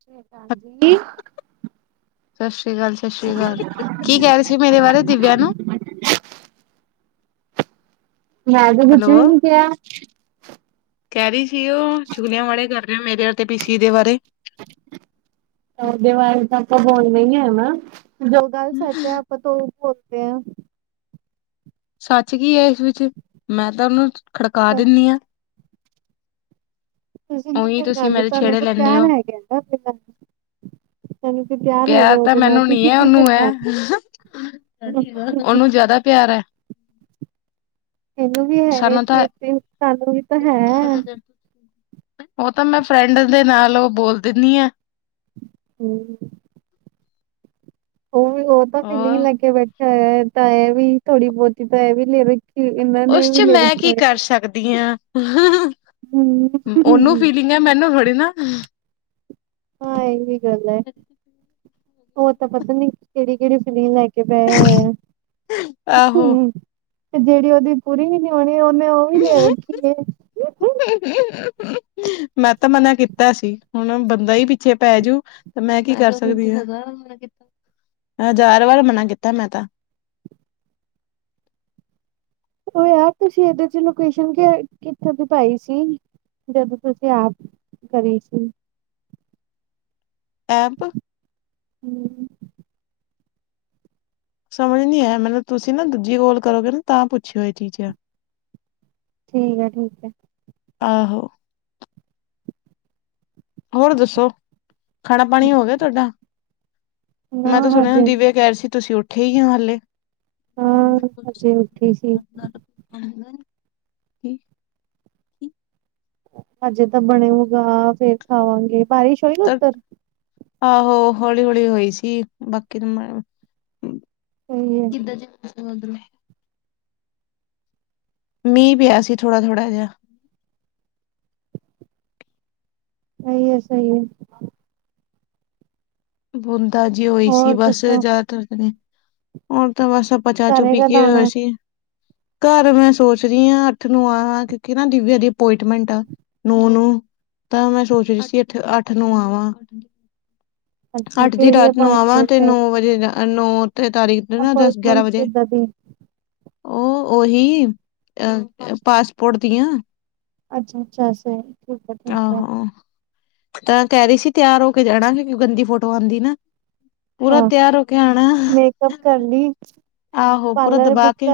ਸਤਿ ਸ੍ਰੀ ਅਕਾਲ ਜੀ ਸਤਿ ਸ੍ਰੀ ਅਕਾਲ, ਸਤਿ ਸ੍ਰੀ ਅਕਾਲ ਕੀ ਕਹਿ ਰਹੇ ਸੀ ਮੇਰੇ ਬਾਰੇ ਦਿਵਿਆਂ ਨੂੰ ਮੈਂ ਤਾਂ ਕੁੱਛ ਵੀ ਹੈਲੋ। ਨੀ ਕਿਹਾ ਕਹਿ ਰਹੀ ਸੀ ਉਹ, ਚੁਗਲਿਆਂ ਵਾਲੜੇ ਕਰ ਰਹੇ ਹੋ ਮੇਰੇ ਤੇ ਪੀ ਸੀ ਦੇ ਬਾਰੇ ਉਹਦੇ ਬਾਰੇ ਤਾਂ ਆਪਾਂ ਬੋਲਣਾ ਹੀ ਹੈ ਵਾ, ਜੋ ਗੱਲ ਸੱਚ ਹੈ ਪਤਾ ਉਹ ਬੋਲਦੇ ਆ ਸੱਚ ਕੀ ਹੈ ਇਸ ਵਿੱਚ, ਮੈਂ ਤਾਂ ਉਹਨੂੰ ਖੜਕਾ ਦਿੰਦੀ ਹਾਂ ਤੁਸੀਂ ਨੀ ਉਹੀ ਤੁਸੀਂ ਖੜਕਾਉਦੇ, ਮੇਰੇ ਤੁਹਾਨੂੰ ਛੇੜੇ ਤਾਂ ਲੈਂਦੇ ਪਿਆਰ ਹੋ ਹੈਗਾ ਉਹਦੇ ਨਾਲ ਸਾਨੂੰ ਤੇ ਤਿਆਰ ਪਿਆਰ ਹੈਗਾ ਤਾਂ ਉਹਦੇ ਨਾਲ, ਮੈਨੂੰ ਨੀ ਹੈ ਤੁਸੀਂ ਉਹਨੂੰ ਹੈ ਖੜਕਾਓਗੇ ਉਹਨੂੰ ਜਿਆਦਾ ਪਿਆਰ ਹੈ ਇਹਨੂੰ ਵੀ ਹੈ, ਸਾਨੂੰ ਤਾਂ ਤੇ ਸਾਨੂੰ ਵੀ ਤਾਂ ਹੈ ਉਹ ਤਾਂ ਮੈਂ ਫਰੈਂਡ ਦੇ ਨਾਲ ਉਹ ਬੋਲ ਦਿੰਦੀ ਆ ਹਮ ਉਹ ਵੀ ਉਹ ਤਾਂ ਫੀਲਿੰਗ ਹੋਰ ਲੈ ਕੇ ਬੈਠਾ ਹੋਇਆ ਤਾਂ ਇਹ ਵੀ ਥੋੜੀ ਬਹੁਤੀ ਤਾਂ ਇਹ ਵੀ ਲ ਉਸ 'ਚ ਮੈਂ ਕੀ ਕਰ ਸਕਦੀ ਹਾਂ ਉਹਨੂੰ ਹਮ ਫੀਲਿੰਗ ਹੈ, ਮੈਨੂੰ ਥੋੜੀ ਨਾ ਹਾਂ ਇਹ ਵੀ ਗੱਲ ਹੈ, ਉਹ ਤਾਂ ਪਤਾ ਨੀ ਕਿਹੜੀ- ਕਿਹੜੀ ਫਿਲ ਪੈ ਹੋਇਆ, ਆਹੋ ਤੇ ਜਿਹੜੀ ਉਹਦੀ ਕੁੜੀ ਵੀ ਨੀ ਵਿਅਆਹਣੀ, ਉਹਨੇ ਉਹ ਵੀ ਲੈ ਵੇਖੀ ਮੈਂ ਤਾਂ ਮਨਾ ਕੀਤਾ ਸੀ, ਹੁਣ ਬੰਦਾ ਹੀ ਪਿੱਛੇ ਪੈ ਜਊ ਤੇ ਮੈਂ ਕੀ ਕਰ ਸਕਦੀ ਹਾਂ ਹਜ਼ਾਰ ਵਾਰ ਮਨਾ ਕੀਤਾ ਮੈਂ ਤਾਂ। ਉਹ ਯਾਰ ਤੁਸੀਂ ਇਹਦੇ 'ਚ ਲੋਕੇਸ਼ਨ ਕਿੱਥੋਂ ਦੀ ਪਾਈ ਸੀ। ਜਦੋਂ ਤੁਸੀਂ ਆਪ ਕਰੀ ਸੀ। ਐਪ। ਹੂੰ। ਸਮਝ ਨੀ ਆਇਆ ਮੈਨੂੰ ਤੁਸੀਂ ਨਾ ਦੂਜੀ ਕੋਲ ਕਰੋਗੇ ਨਾ ਤਾਂ ਪੁੱਛਿਓ ਇਹ ਚੀਜ਼ਾਂ। ਠੀਕ ਹੈ ਠੀਕ ਹੈ। ਆਹੋ ਹੋਰ ਦੱਸੋ ਖਾਣਾ ਪਾਣੀ ਹੋ ਗਿਆ ਤੁਹਾਡਾ ਨਾ ਮੈਂ ਤਾਂ ਸੁਣਿਆ ਹਜੇ ਦਿਵਿਆ ਕਹਿ ਰ ਸੀ ਤੁਸੀਂ ਉੱਠੇ ਹੀ ਆ ਹਾਲੇ ਹਾਂ ਅਜੇ ਉੱਠੇ ਸੀ [inaudible] ਹਜੇ ਤਾਂ ਬਣੇ ਹੋਗਾ ਫੇਰ ਖਾਵਾਂਗੇ ਬਾਰਿਸ਼ ਹੋਈ ਨਾ ਉੱਧਰ ਆਹੋ ਹੌਲੀ ਹੌਲੀ ਹੋਈ ਸੀ ਬਾਕੀ ਸਹੀ ਐ [inaudible] ਮੀਂ ਪਿਆ ਸੀਥੋੜਾ ਥੋੜ੍ਹਾ ਜਿਹਾ। ਸਹੀ ਹੈ ਸਹੀ ਹੈ ਬੁੰਦਾ ਜੀ ਹੋਈ ਸੀ ਹੋਰ ਬਸ ਦੱਸੋ ਜ਼ਿਆਦਾਤਰ ਨੇ ਔਰ ਤਾਂ ਬਸ ਸ ਆਪਾ ਚਾ ਘਰੇ ਚੁਪੀ ਕਦ ਕੇ ਆਣਾ? ਵੈਸੀ ਘਰ ਮੈਂ ਸੋਚ ਰਹੀ ਹਾਂ ਅੱਠ ਨੂੰ ਆ ਕਿਉਕਿ ਨਾ ਦਿਵਿਆ ਦੀ ਅਪੋਇੰਟਮੈਂਟ ਆ ਨੋ ਨੂੰ ਤਾਂ ਮੈਂ ਸੋਚ ਰਹੀ ਸੀ ਅੱਠ ਅੱਠ ਨੂੰ ਆਵਾਂ। ਅੱਛਾ ਅੱਠ ਦੀ ਕਿਹੜੀ ਰਾਤ ਨੂੰ ਆਵਾਂ ਤੇ ਅਪੋਇੰਟਮੈਂਟ ਨੌ ਐ? ਵਜੇ ਨੌ ਤੇ ਤਾਰੀਖ ਨਾ ਦਸ ਗਿਆਰਾਂ ਅਪੋਇੰਟਮੈਂਟ ਵਜੇ। ਕਿੱਦਾਂ ਦੀ ਉਹ ਉਹੀ ਅ ਪਾਸਪੋਰਟ ਦੀਆਂ। ਅੱਛਾ ਅੱਛਾ ਠੀਕ ਹੈ ਠੀਕ ਹੈ‌। ਆਹੋ ਤਾਂ ਕਹਿ ਰਹੀ ਸੀ ਤਿਆਰ ਹੋ ਕੇ ਜਾਣਾ ਕਿਉਂਕਿ ਗੰਦੀ ਫੋਟੋ ਆਂਦੀ ਨਾ। ਪੂਰਾ ਤਿਆਰ ਹੋ ਕੇ ਆਣਾ। ਸਭ ਕਰਲੀ। ਆਹੋ ਪੂਰਾ ਦਬਾ ਕੇ।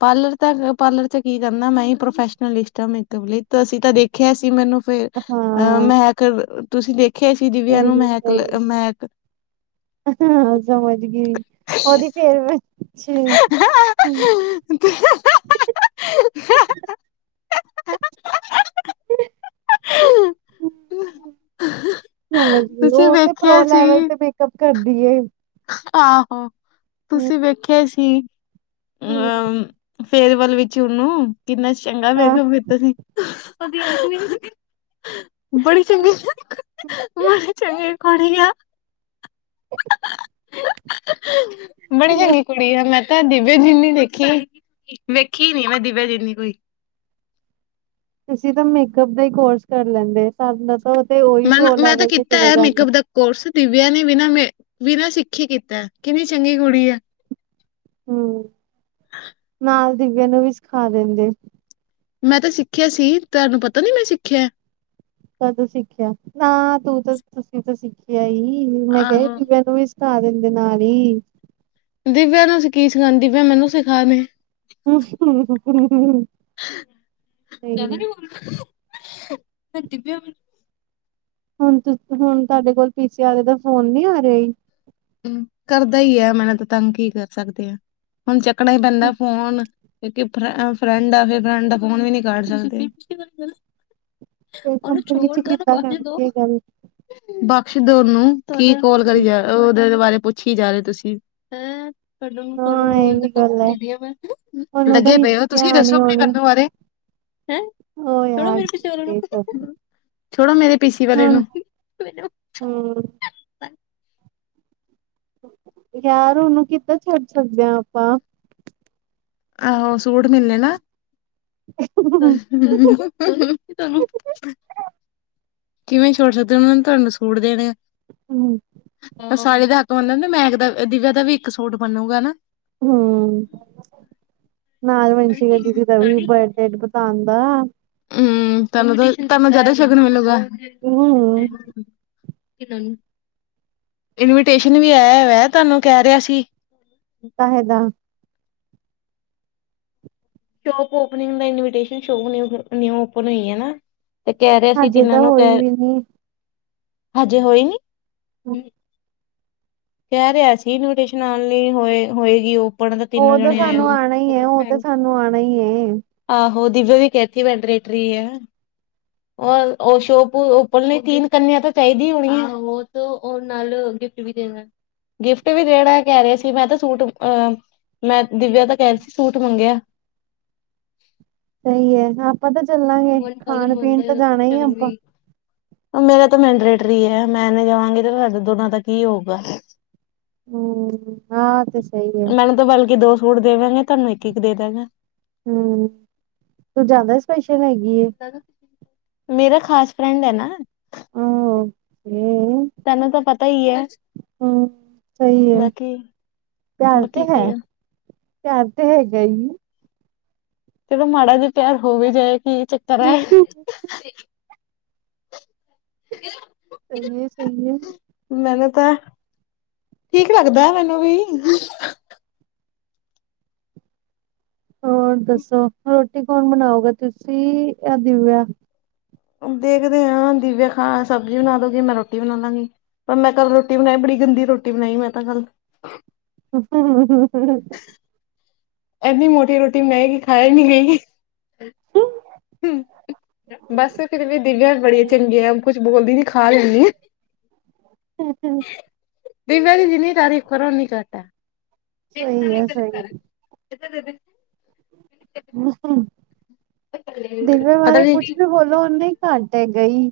ਪਾਰਲਰ ਤਾਂ ਪਾਰਲਰ 'ਚ ਕੀ ਕਰਨਾ ਮੈਂ ਹੀ ਪ੍ਰੋਫੈਸ਼ਨਲਿਸਟ ਹਾਂ ਮੇਕਅਪ ਲਈ ਤੁਸੀਂ ਤਾਂ ਦੇਖਿਆ ਸੀ ਮੈਨੂੰ। ਫੇਰ ਅਹ ਹਾਂ ਮਹਿਕ ਤੁਸੀਂ ਦੇਖਿਆ ਸੀ ਦਿਵਿਆਂ ਸਹੀ ਨੂੰ ਮਹਿਕ ਸਹੀ ਮਹਿਕ। ਹਾਂ ਸਮਝ ਗਈ ਉਹਦੀ ਫੇਰ ਅੱਛਾ। ਹਹਹ। ਸਮਝ ਗਈ ਤੁਸੀਂ ਉਹ ਤੇ ਪ੍ਰੋ ਵੇਖਿਆ ਸੀ ਲੈਵਲ ਤੇ। ਕਬ ਕਰਦੀ ਹੈ। ਆਹੋ ਤੁਸੀਂ ਵੇਖਿਆ ਸੀ। ਹੂੰ ਫੇਅਰਵੱਲ ਵਿੱਚ ਉਹਨੂੰ ਕਿੰਨਾ ਚੰਗਾ ਹਾਂ ਮੇਕਅੱਪ ਕੀਤਾ ਸੀ। ਬੜੀ ਚੰਗੀ ਬੜੇ ਚੰਗੇ। ਘਰ ਹੀ ਹੈ। ਬੜੀ ਚੰਗੀ ਕੁੜੀ ਹੈ ਮੈਂ। ਮੈਂ ਦੀਵਿਆ ਜਿੰਨੀ ਦੇਖੀ ਵੇਖੀ ਨੀ ਮੈਂ ਦਿਵਿਆ ਜਿੰਨੀ ਕੋਈ। ਤੁਸੀਂ ਤਾਂ ਮੇਕਅਪ ਦਾ ਹੀ ਕੋਰਸ ਕਰ ਲੈਂਦੇ ਸਾਨੂੰ ਤਾਂ ਉਹ ਉਹੀ ਮੈਨ ਪ੍ਰੋ ਮੈਂ ਤਾਂ ਲੈਵਲ ਤੇ ਕੀਤਾ ਚਲਾ ਹੈ ਜਾਂਦਾ। ਮੇਕਅਪ ਦਾ ਕੋਰਸ ਦਿਵਿਆਂ ਨੇ ਬਿਨਾਂ ਬਿਨਾਂ ਸਿੱਖੀ ਕੀਤਾ ਕਿੰਨੀ ਚੰਗੀ ਕੁੜੀ ਹੈ। ਹੂੰ ਨਾਲ ਦੀਵਿਆਂ ਨੂੰ ਵੀ ਸਿਖਾ ਦਿੰਦੇ। ਮੈਂ ਤਾਂ ਸਿੱਖਿਆ ਸੀ ਤੁਹਾਨੂੰ ਪਤਾ ਨੀ ਮੈਂ ਸਿੱਖਿਆ। ਕਦ ਸਿੱਖਿਆ ਤਾਂ ਤੂੰ ਤਾਂ ਤੁਸੀਂ ਤਾਂ ਸਿੱਖਿਆ ਹੀ ਮੈਂ ਕਿਹਾ ਆਹੋ। ਦੀਵਿਆਂ ਨੂੰ ਵੀ। ਸਿੱਖਾ ਦਿੰਦੇ ਨਾ ਹੀ। ਦੀਵਿਆਂ ਨੂੰ ਤੁਸੀਂ ਕੀ ਸਿੱਖਾਂ ਦੀ ਪਈ ਆ ਮੈਨੂੰ ਸਿਖਾ ਦੇ। ਹੂੰ ਹੂੰ ਹੂੰ। ਜਿਆਦਾ ਨੀ ਬੋਲਦਾ ਪਈ। ਹੁਣ ਤੁਹਾਡੇ ਕੋਲ ਪੀਸੀ ਵਾਲੇ ਦਾ ਫੋਨ ਨਹੀਂ ਆ ਰਿਹਾ। ਕਰਦਾ ਈ ਐ ਮੈਨੂੰ ਤਾਂ ਤੰਗ ਕੀ ਕਰ ਸਕਦੇ ਆਂ। ਹੁਣ ਚੱਕ ਕਰਨਾਂ ਹੀ ਪੈਂਦਾ ਫੋਨ ਕਿਉਂਕਿ ਫ ਫਰੈਂਡ ਆ ਫਰੈਂਡ। ਫੋਨ ਵੀ ਨਹੀਂ ਕਰ ਸਕਦੀ। ਤੇ ਉਹਨੂੰ ਕੰਪਨੀ ਚ ਛੋਰ ਕਰ, ਕਿੱਦਾਂ ਬਾਕੀ ਦੋ। ਕਰਦੀ ਇਹ ਗੱਲ ਬਖਸ਼ ਦੋ ਉਨੂੰ ਕੀ ਕੋਲ ਕਰੀ ਜਾ ਉ। ਉਦੇ ਬਾਰੇ ਪੁੱਛੀ ਜਾ ਰਹੇ ਤੁਸੀਂ। ਹੈਂ? ਹਾਂ ਸਾਨੂੰ ਇਹ ਰੋਜ ਵੀ ਦਾ ਗੱਲ ਹੈ [unintelligible] ਉਹਨੂੰ ਤਾਂ ਲਗੇ ਪਏ ਹੋ ਹਿਚਕਿਆ ਤੁਸੀਂ ਆਣੀ ਦੱਸੋ ਆਪਣੇ ਆਉਣੀ [unintelligible] ਬਾਰੇ। ਹੈਂ? ਹੋ ਛੋੜੋ ਯਾਰ ਮੇਰੇ ਪਿੱਛੇ ਉਹਨਾਂ ਠੀਕ ਸਭ ਨੂੰ। ਛੋੜੋ ਮੇਰੇ ਪੀਸੀ ਵਾਲੇ ਨੂੰ। ਹਂ ਯਾਰ ਉਹਨੂੰ ਕਿੱਦਾਂ ਛੱਡ ਸਕਦੇ ਆਂ ਆਪਾਂ। ਆਹੋ ਸੂਟ ਮਿਲਣੇ ਨਾਂ। [inaudible] ਕਿਵੇਂ ਛੋੜ ਸਕਦੇ ਉਹਨਾਂ ਨੇਂ ਤੁਹਾਨੂੰ ਸੂਟ ਦੇਣੇ ਆ। ਹਂ ਸਾਲੀ ਦਾ ਹੱਕ ਮੰਨਦਾ ਮੈਂ ਦਾ ਦਿਵਿਆ ਦਾ ਵੀ ਇੱਕ ਸੂਟ ਬਣੂੰਗਾ ਨਾਂ। ਹਂ, ਨਾਲ ਮਨਸ਼ੀ ਦੀਦੀ ਦਾ ਵੀ। ਕੇਕ ਬਤਾਣ ਦਾ। ਹਂ, ਤੁਹਾਨੂੰ ਤਾਂ ਤੁਹਾਨੂੰ ਜ਼ਿਆਦਾ ਸ਼ਗਨ ਮਿਲੂਗਾ। ਹੂੰ, ਇਨਵੀਟੇਸ਼ਨ ਵੀ ਆਇਆ ਹੋਇਆ। ਤੁਹਾਨੂੰ ਕਹਿ ਰਿਹਾ ਸੀ। ਤਾਂ ਇਹਦਾ। ਸ਼ੋਪ ਓਪਨਿੰਗ ਦਾ ਇਨਵੀਟੇਸਨ, ਸ਼ੋਪ ਨਿਊ ਓਪਨ ਹੋਈ ਹੈ ਨਾਂ। ਤੇ ਕਹਿ ਰਿਆ ਸੀ ਹਜੇ ਇਹਨਾਂ ਤਾਂ ਨੂੰ ਹੋਈ ਕਹਿ, ਵੀ ਨੀ। ਹਜੇ ਹੋਈ ਨੀਂ। ਕਹਿ ਰਿਆ ਸੀ ਇਨਵੀਟੇਸ਼ਨ ਨਾਲ ਨਹੀਂ ਹੋਏ, ਹੋਏਗੀ ਉਹ। ਪੜਨ ਤਾਂ ਤਿੰਨੋ ਉਹ ਜਣੇ ਆਏ ਸਾਨੂੰ ਹੁਣ ਆਣਾ ਈ ਐ, ਉਹ ਤਾਂ [unintelligible] ਸਾਨੂੰ ਆਣਾ ਈ ਐ। ਆਹੋ ਦਿਵਿਆ ਵੀ ਕੇਥੀ ਵੈਂਟਟਰੀ ਐ। ਉਹ ਓਸ਼ੋਪ ਓਪਨ ਨੇ ਤੀਨ ਕੰਨਿਆਂ ਤਾਂ ਚਾਈਦੀ ਹੋਣੀ ਏ, ਉਹ ਉਹ ਨਾਲ ਗਿਫਟ ਵੀ ਦੇਣਾ। ਗਿਫਟ ਵੀ ਜਿਹੜਾ ਕਹਿ ਰਿਹਾ ਸੀ, ਮੈਂ ਤਾਂ ਸੂਟ ਅ ਮੈਂ ਦਿਵਿਆ ਦਾ ਕਹਿ ਰੀ ਸੀ ਸੂਟ ਮੰਗਿਆ। ਸਹੀ ਐ, ਆਪਾਂ ਤਾਂ ਚੱਲਾਂਗੇ ਖਾਣ-ਪੀਣ ਤਾਂ ਜਾਣਾ ਈ ਆਪਾਂ। ਮੇਰਾ ਤਾਂ ਮੈਂਡਰੇਟ੍ਰੀ ਏ, ਮੈਂ ਨੀਂ ਜਾਵਾਂਗੀ ਤੇ ਸਾਡੇ ਦੋਨਾਂ ਦਾ ਕੀ ਹੋਊਗਾ। ਹਂ, ਹਾਂ ਤੇ ਸਹੀ ਐ। ਮੈਨੂੰ ਤਾਂ ਬਲਕੇ ਦੋ ਸੂਟ ਦੇਵਾਂਗੇ ਤੁਹਾਨੂੰ ਇੱਕ-ਇੱਕ ਦੇ ਦੇਣਾ। ਹਂ, ਤੂੰ ਜ਼ਿਆਦਾ ਸਪੈਸ਼ਲ ਹੈਗੀਏ। ਮੇਰਾ ਖਾਸ ਫਰੈਂਡ ਐ ਨਾਂ। ਓ, ਹੀ ਈ ਤੈਨੂੰ ਤਾਂ ਪਤਾ ਈ ਏ, ਸਹੀ ਐ, ਬਾਕੀ। ਪਿਆਰ ਤੇ ਬਾਕੀ ਹੈ, ਕੀ ਆ। ਪਿਆਰ ਤੇ ਹੈਗਾ ਈ। ਚਲੋ ਮਾੜਾ ਜਿਆ ਪਿਆਰ ਹੋ ਵੀ ਜਾਏ ਕੀ ਚੱਕਰ ਏ। ਸਹੀ [inaudible] ਸਹੀ ਏ ਸਹੀ ਏ। ਮੈਨੂੰ ਤਾਂ, ਠੀਕ ਲੱਗਦਾ ਮੈਨੂੰ ਵੀ ਹੋਰ ਦੱਸੋ ਰੋਟੀ ਕੌਣ ਬਣਾਓਗਾ ਤੁਸੀਂ ਯਾਂ ਦਿਵਿਆ। ਦੇਖਦੇ ਆਂ ਦਿਵਿਆ ਖਾਨਾ ਸਬਜ਼ੀ ਬਣਾ ਦੂਗੀ, ਮੈਂ ਰੋਟੀ ਬਣਾ ਲਾਂਗੀ। ਪਰ ਮੈਂ ਕੱਲ ਰੋਟੀ ਬਣਾਈ ਬੜੀ ਗੰਦੀ ਰੋਟੀ ਬਣਾਈ ਮੈਂ ਤਾਂ ਕੱਲ। [unintelligible] ਇੰਨੀਂ ਮੋਟੀ ਰੋਟੀ ਬਨਾਈ ਕਿ ਖਾਏ ਨੀਂ ਗਈ। ਹਂ ਬੱਸ ਫੇਰ ਵੀ ਦਿਵਿਆਂ ਬੜੀ ਚੰਗੀ ਆ ਕੁਛ ਬੋਲਦੀ ਨੀਂ ਖਾ ਲੈਂਦੀ। ਹੂੰ-ਹੂੰ। ਦਿਵਿਆ ਦੀ ਜਿੰਨੀ ਤਾਰੀਫ਼ ਕਰੋ ਓਨੀ ਘੱਟ ਐ। ਸਹੀ ਐ ਸਹੀ। ਦੇ-ਦੇ। ਹੂੰ-ਹੂੰ ਦਿਵਿਆ ਪਤਾ ਬਾਰੇ ਨੀ ਕੁਛ ਵੀ ਕੀ ਬੋਲੋ ਓਨਾਂ ਇ ਘਾਂਟੇ ਗਈ,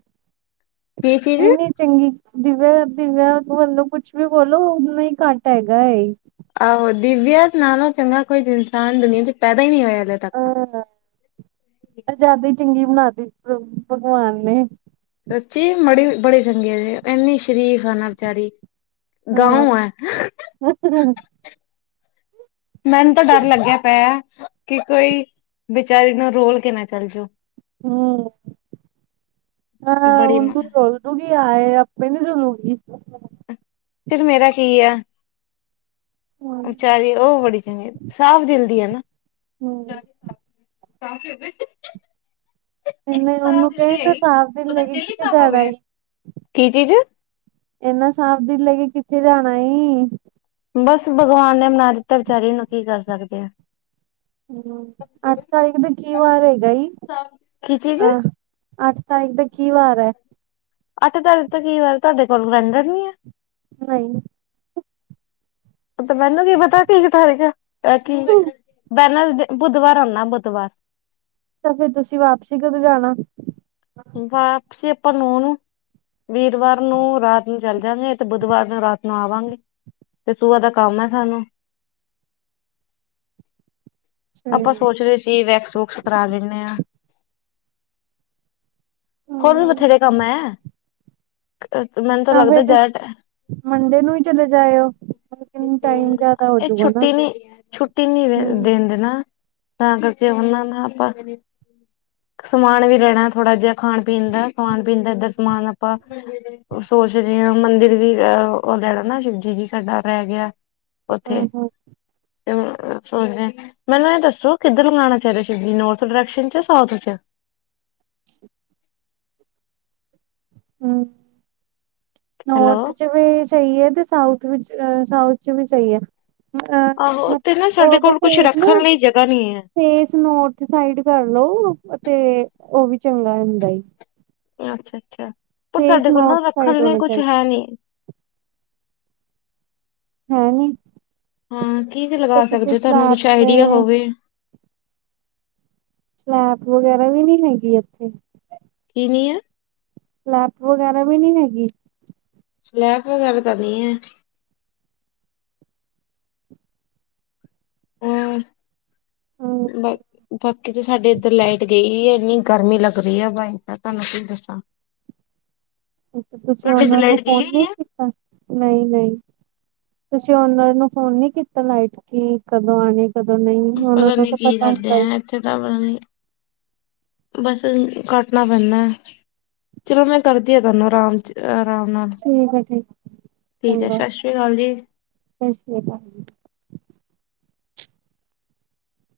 ਚੀਜ਼ ਇਨੀਂ ਚੰਗੀ ਦਿਵਿਆ-ਦਿਵਿਆ ਵੱਲੋਂ ਕੁਛ ਵੀ ਬੋਲੋ ਓਨਾ ਹੀ ਘੱਟ ਹੈਗਾ ਏ। ਆਹੋ ਦਿਵਿਆ ਨਾਲੋਂ ਚੰਗਾ ਕੋਈ ਇਨਸਾਨ ਦੁਨੀਆਂ ਚ ਪੈਦਾ ਇ ਨੀ ਹੋਇਆ ਗਾ। [unintelligible] ਪੰਜਾਬੀ ਚੰਗੀ ਬਣਾ ਤੀ ਭ ਭਗਵਾਨ ਨੇਂ। ਸਚੀ ਮੜੀ ਬੜੇ ਚੰਗੇ ਇੰਨੀ ਸ਼ਰੀਫ ਆ ਨਾ ਬਚਾਰੀ ਹਾਂ। ਗਾਂਓ ਐਂ। ਮੈਨੂੰ ਤਾਂ ਡਰ ਲੱਗਿਆ ਪਿਆ ਕਿ ਕੋਈ ਬਚਾਰੀ ਨੂੰ ਰੋਲ ਕੇ ਨਾ ਚੱਲ ਜਓ। ਹੂੰ ਬੜੀ ਹਾਂ ਮ ਤੂੰ ਰੁਲ ਕਿਉਂਕਿ ਆਏ ਆਪੇ ਨਹੀਂ ਰੁਲੂਗੀ। ਫਿਰ ਮੇਰਾ ਕੀ ਆ। ਵਿਚਾਰੀ ਉਹ ਬੜੀ ਚੰਗੀ ਸਾਫ਼ ਦਿਲ ਦੀ ਆ ਨਾ। ਹੂੰ ਸਾਫ਼ ਦਿਲ ਦੀ ਇਹਨੇ ਉਹਨੂੰ ਕਹਿ ਤੇ ਸਾਫ਼ ਦਿਲ ਲੈ ਕੇ ਕਿਥੇ ਜਾਨਾ ਈ। ਕੀ ਚੀਜ਼ ਇੰਨਾ ਸਾਫ਼ ਦਿਲ ਲੈ ਕੇ ਕਿੱਥੇ ਜਾਣਾਂ ਈ। ਬਸ ਭਗਵਾਨ ਨੇ ਬਨਾ ਦਿੱਤਾ ਵਿਚਾਰੀ ਨੂੰ ਕੀ ਕਰ ਸਕਦੇ ਆ। ਹੂੰ ਅੱਠ ਤਾਰੀਖ ਦਾ ਕੀ ਵਾਰ ਹੈਗਾ ਈ। ਸਾਫ਼ ਕੀ ਚੀਜ਼ ਅਹ ਅੱਠ ਤਾਰੀਕ ਦਾ ਕੀ ਵਾਰ ਹੈ। ਅੱਠ ਦਾ ਕਈ ਵਾਰ ਤੁਹਾਡੇ ਕੋਲ ਰਹਿੰਦਾ ਨੀ ਆ। ਨਈ। ਤੇ ਮੈਨੂੰ ਕੀ ਪਤਾ ਕੀ ਤਾਰੀਕ ਕੀ ਮੈਂ ਬੁੱਧਵਾਰ ਆਉਂਨਾ ਬੁੱਧਵਾਰ। ਤਾਂ ਫੇਰ ਤੁਸੀਂ ਵਾਪਸੀ ਕਦੋਂ ਜਾਣਾ? ਵਾਪਸੀ ਆਪਾਂ ਨੋ ਨੂੰ। ਵੀਰਵਾਰ ਨੂੰ ਰਾਤ ਨੂੰ ਚੱਲ ਜਾਗੇ ਤੇ ਬੁੱਧਵਾਰ ਨੂੰ ਰਾਤ ਨੂੰ ਆਵਾਂਗੇ। ਤੇ ਸੂਭਾ ਦਾ ਕੰਮ ਐ ਸਾਨੂੰ। ਆਪਾਂ ਸੋਚ ਰਹੇ ਸੀ ਵੈਕਸ ਵੁਕਸ ਕਰਾ ਲੈਨੇ ਆਂ। ਹੋਰ ਵੀ ਹੂੰ ਬਥੇਰੇ ਕੰਮ ਐ। ਅ ਮੈਨੂੰ ਤਾਂ ਲੱਗਦਾ ਫਿਰ ਜਾਟ ਤੁਸੀਂ ਐ ਮੰਡੇ ਨੂੰ ਹੀ ਚਲੇ ਜਾਇਓ। ਲੇਕਿਨ ਟਾਈਮ ਜ਼ਿਆਦਾ ਇਹ ਹੋਜੂਗਾ ਨਾ। ਛੁੱਟੀ ਨੀ ਛੁੱਟੀ ਨੀ ਹੂੰ। ਦਣ ਦੇਣ ਦੇ ਨਾ। ਤਾਂ ਕਰਕੇ ਉਹਨਾਂ ਨਾਲ ਆਪਾਂ ਸਮਾਨ ਵੀ ਲੈਣਾ ਥੋੜ੍ਹਾ ਜਿਹਾ ਖਾਣ ਪੀਣ ਦਾ ਖਾਣ ਪੀਣ ਦਾ ਇੱਧਰ ਸਮਾਨ ਆਪਾਂ ਸੋਚ ਰਹੇ ਹ ਮੰਦਿਰ ਵੀ ਅਹ ਉਹ ਲੈਣਾ ਨਾ ਸ਼ਿਵਜੀ ਜੀ ਸਾਡਾ ਰਹਿ ਗਿਆ। ਹੂੰ ਉੱਥੇ ਹੂੰ ਸੋਚਦੇ ਮੈਨੂੰ ਇਹ ਦੱਸੋ ਕਿੱਧਰ ਲਗਾਉਣਾ ਚਾਹੀਦਾ ਸ਼ਿਵਜੀ ਨੋਰਥ ਡਾਇਰੈਕਸ਼ਨ ਚ ਸਾਊਥ ਚ। ਹੈਲੋ ਨੋੌਰਥ ਚ ਵੀ ਸਈ ਏ ਕੇ ਸਾਊਥ ਵਿੱਚ ਸਾਊਥ ਚ ਵੀ ਸਈ ਏ। ਅ ਆਹੋ ਅਹ ਤੇ ਨਾ ਸਾਡੇ ਉਹਦਾ ਕੋਲ ਕੁਛ ਫੇਸ ਨਾ ਰੱਖਣ ਲਈ ਜਗ੍ਹਾ ਨਹੀਂ ਫੇਸ ਨੋੌਰਥ ਸਾਈਡ ਕਰਲੋ ਤੇ ਉਹ ਵੀ ਚੰਗਾ ਹੁੰਦਾ ਏ। ਅੱਛਾ-ਅੱਛਾ ਪਰ ਸਾਡੇ ਕੋਲ ਨਾ ਨੌਰਥ ਰੱਖਣ ਸਾਈਡ ਲਈ ਹੋਣਾ ਕੁਛ ਚਾਹੀਦਾ ਹੈ ਨੀ। ਹੂੰ-ਹੂੰ। ਹਾਂ ਕੀ ਵੀ ਲਗਾ ਸਕਦੇ ਹੋ ਤੁਹਾਨੂੰ ਸਲੈਬ ਕੁਛ ਤੇ ਆਈਡੀਆ ਹੋਵੇ। ਸਲੈਬ ਵਗੈਰਾ ਵੀ ਨੀ ਹੈਗੀ ਇੱਥੇ। ਕੀ ਨੀ ਆ। ਲੈਪ ਵਗੈਰਾ ਵੀ ਨੀ ਹੈਗੀ। ਸਲੈਬ ਵਗੈਰਾ ਤਾਂ ਨਹੀਂ ਹੈ। [inaudible] ਹੂੰ ਕਿਤੇ ਸਾਡੇ ਇੱਧਰ ਲਾਈਟ ਗਈ ਹੈ ਇੰਨੀ ਗਰਮੀ ਲੱਗ ਰਹੀ ਹੈ ਬਾਈ ਤੁਹਾਨੂੰ ਕੀ ਦੱਸਾਂ। ਤੁਸੀਂ ਤੁਹਾਡੇ ਤੇ ਉਹਨਾਂ ਨੂੰ ਲਾਈਟ ਗਈ ਫੋਨ ਨਹੀਂ ਹੋਈ ਹੈ ਕੀਤਾ ਨਹੀਂ- ਨਹੀਂ। ਤੁਸੀਂ ਓਨਾ ਨੂੰ ਫੋਨ ਨੀ ਕੀਤਾ ਲਾਈਟ ਕੀ ਕਦੋਂ ਆਣੇ। ਕਦੋਂ ਨਹੀਂ ਉਹਨਾਂ ਨੂੰ ਤਾਂ ਪਤਾ ਹੁੰਦਾ ਹੈ। ਇਥੇ ਤਾਂ [unintelligible] ਬਸ ਕੱਟਣਾ ਪੈਂਦਾ। ਚਲੋ ਮੈਂ ਕਰਦੀ ਹਾਂ ਤੁਹਾਨੂੰ ਆਰਾਮ 'ਚ ਆਰਾਮ ਨਾਲ ਠੀਕ ਏ ਠੀਕ। ਠੀਕ ਹੈ ਚੰਗਾ ਸਤਿ ਸ਼੍ਰੀ ਅਕਾਲ ਜੀ। ਸਤਿ ਸ਼੍ਰੀ ਅਕਾਲ ਜੀ।